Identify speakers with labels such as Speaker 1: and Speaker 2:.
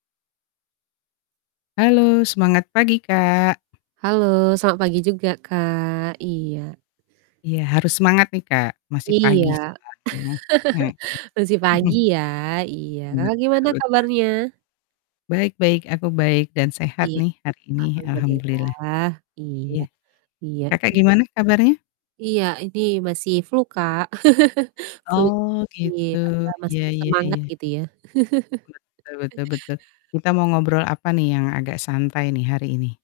Speaker 1: Halo semangat pagi, Kak.
Speaker 2: Halo selamat pagi juga, Kak. Iya.
Speaker 1: Iya harus semangat nih, Kak, masih
Speaker 2: Iya.
Speaker 1: pagi soalnya. Mhm.
Speaker 2: Masih pagi ya. Iya. Kakak
Speaker 1: Betul
Speaker 2: gimana
Speaker 1: betul.
Speaker 2: kabarnya?
Speaker 1: Baik baik. Aku baik dan
Speaker 2: I
Speaker 1: sehat nih hari ini, alhamdulillah.
Speaker 2: alhamdulillah. Iya.
Speaker 1: Iya.
Speaker 2: Iya.
Speaker 1: Kakak gimana kabarnya?
Speaker 2: Iya ini masih flu, Kak. flu
Speaker 1: Oh,
Speaker 2: masih,
Speaker 1: gitu
Speaker 2: apa,
Speaker 1: iya
Speaker 2: masih
Speaker 1: iya
Speaker 2: bersemangat
Speaker 1: iya.
Speaker 2: gitu ya.
Speaker 1: Betul betul betul. Kita mau ngobrol apa nih yang agak santai nih hari ini?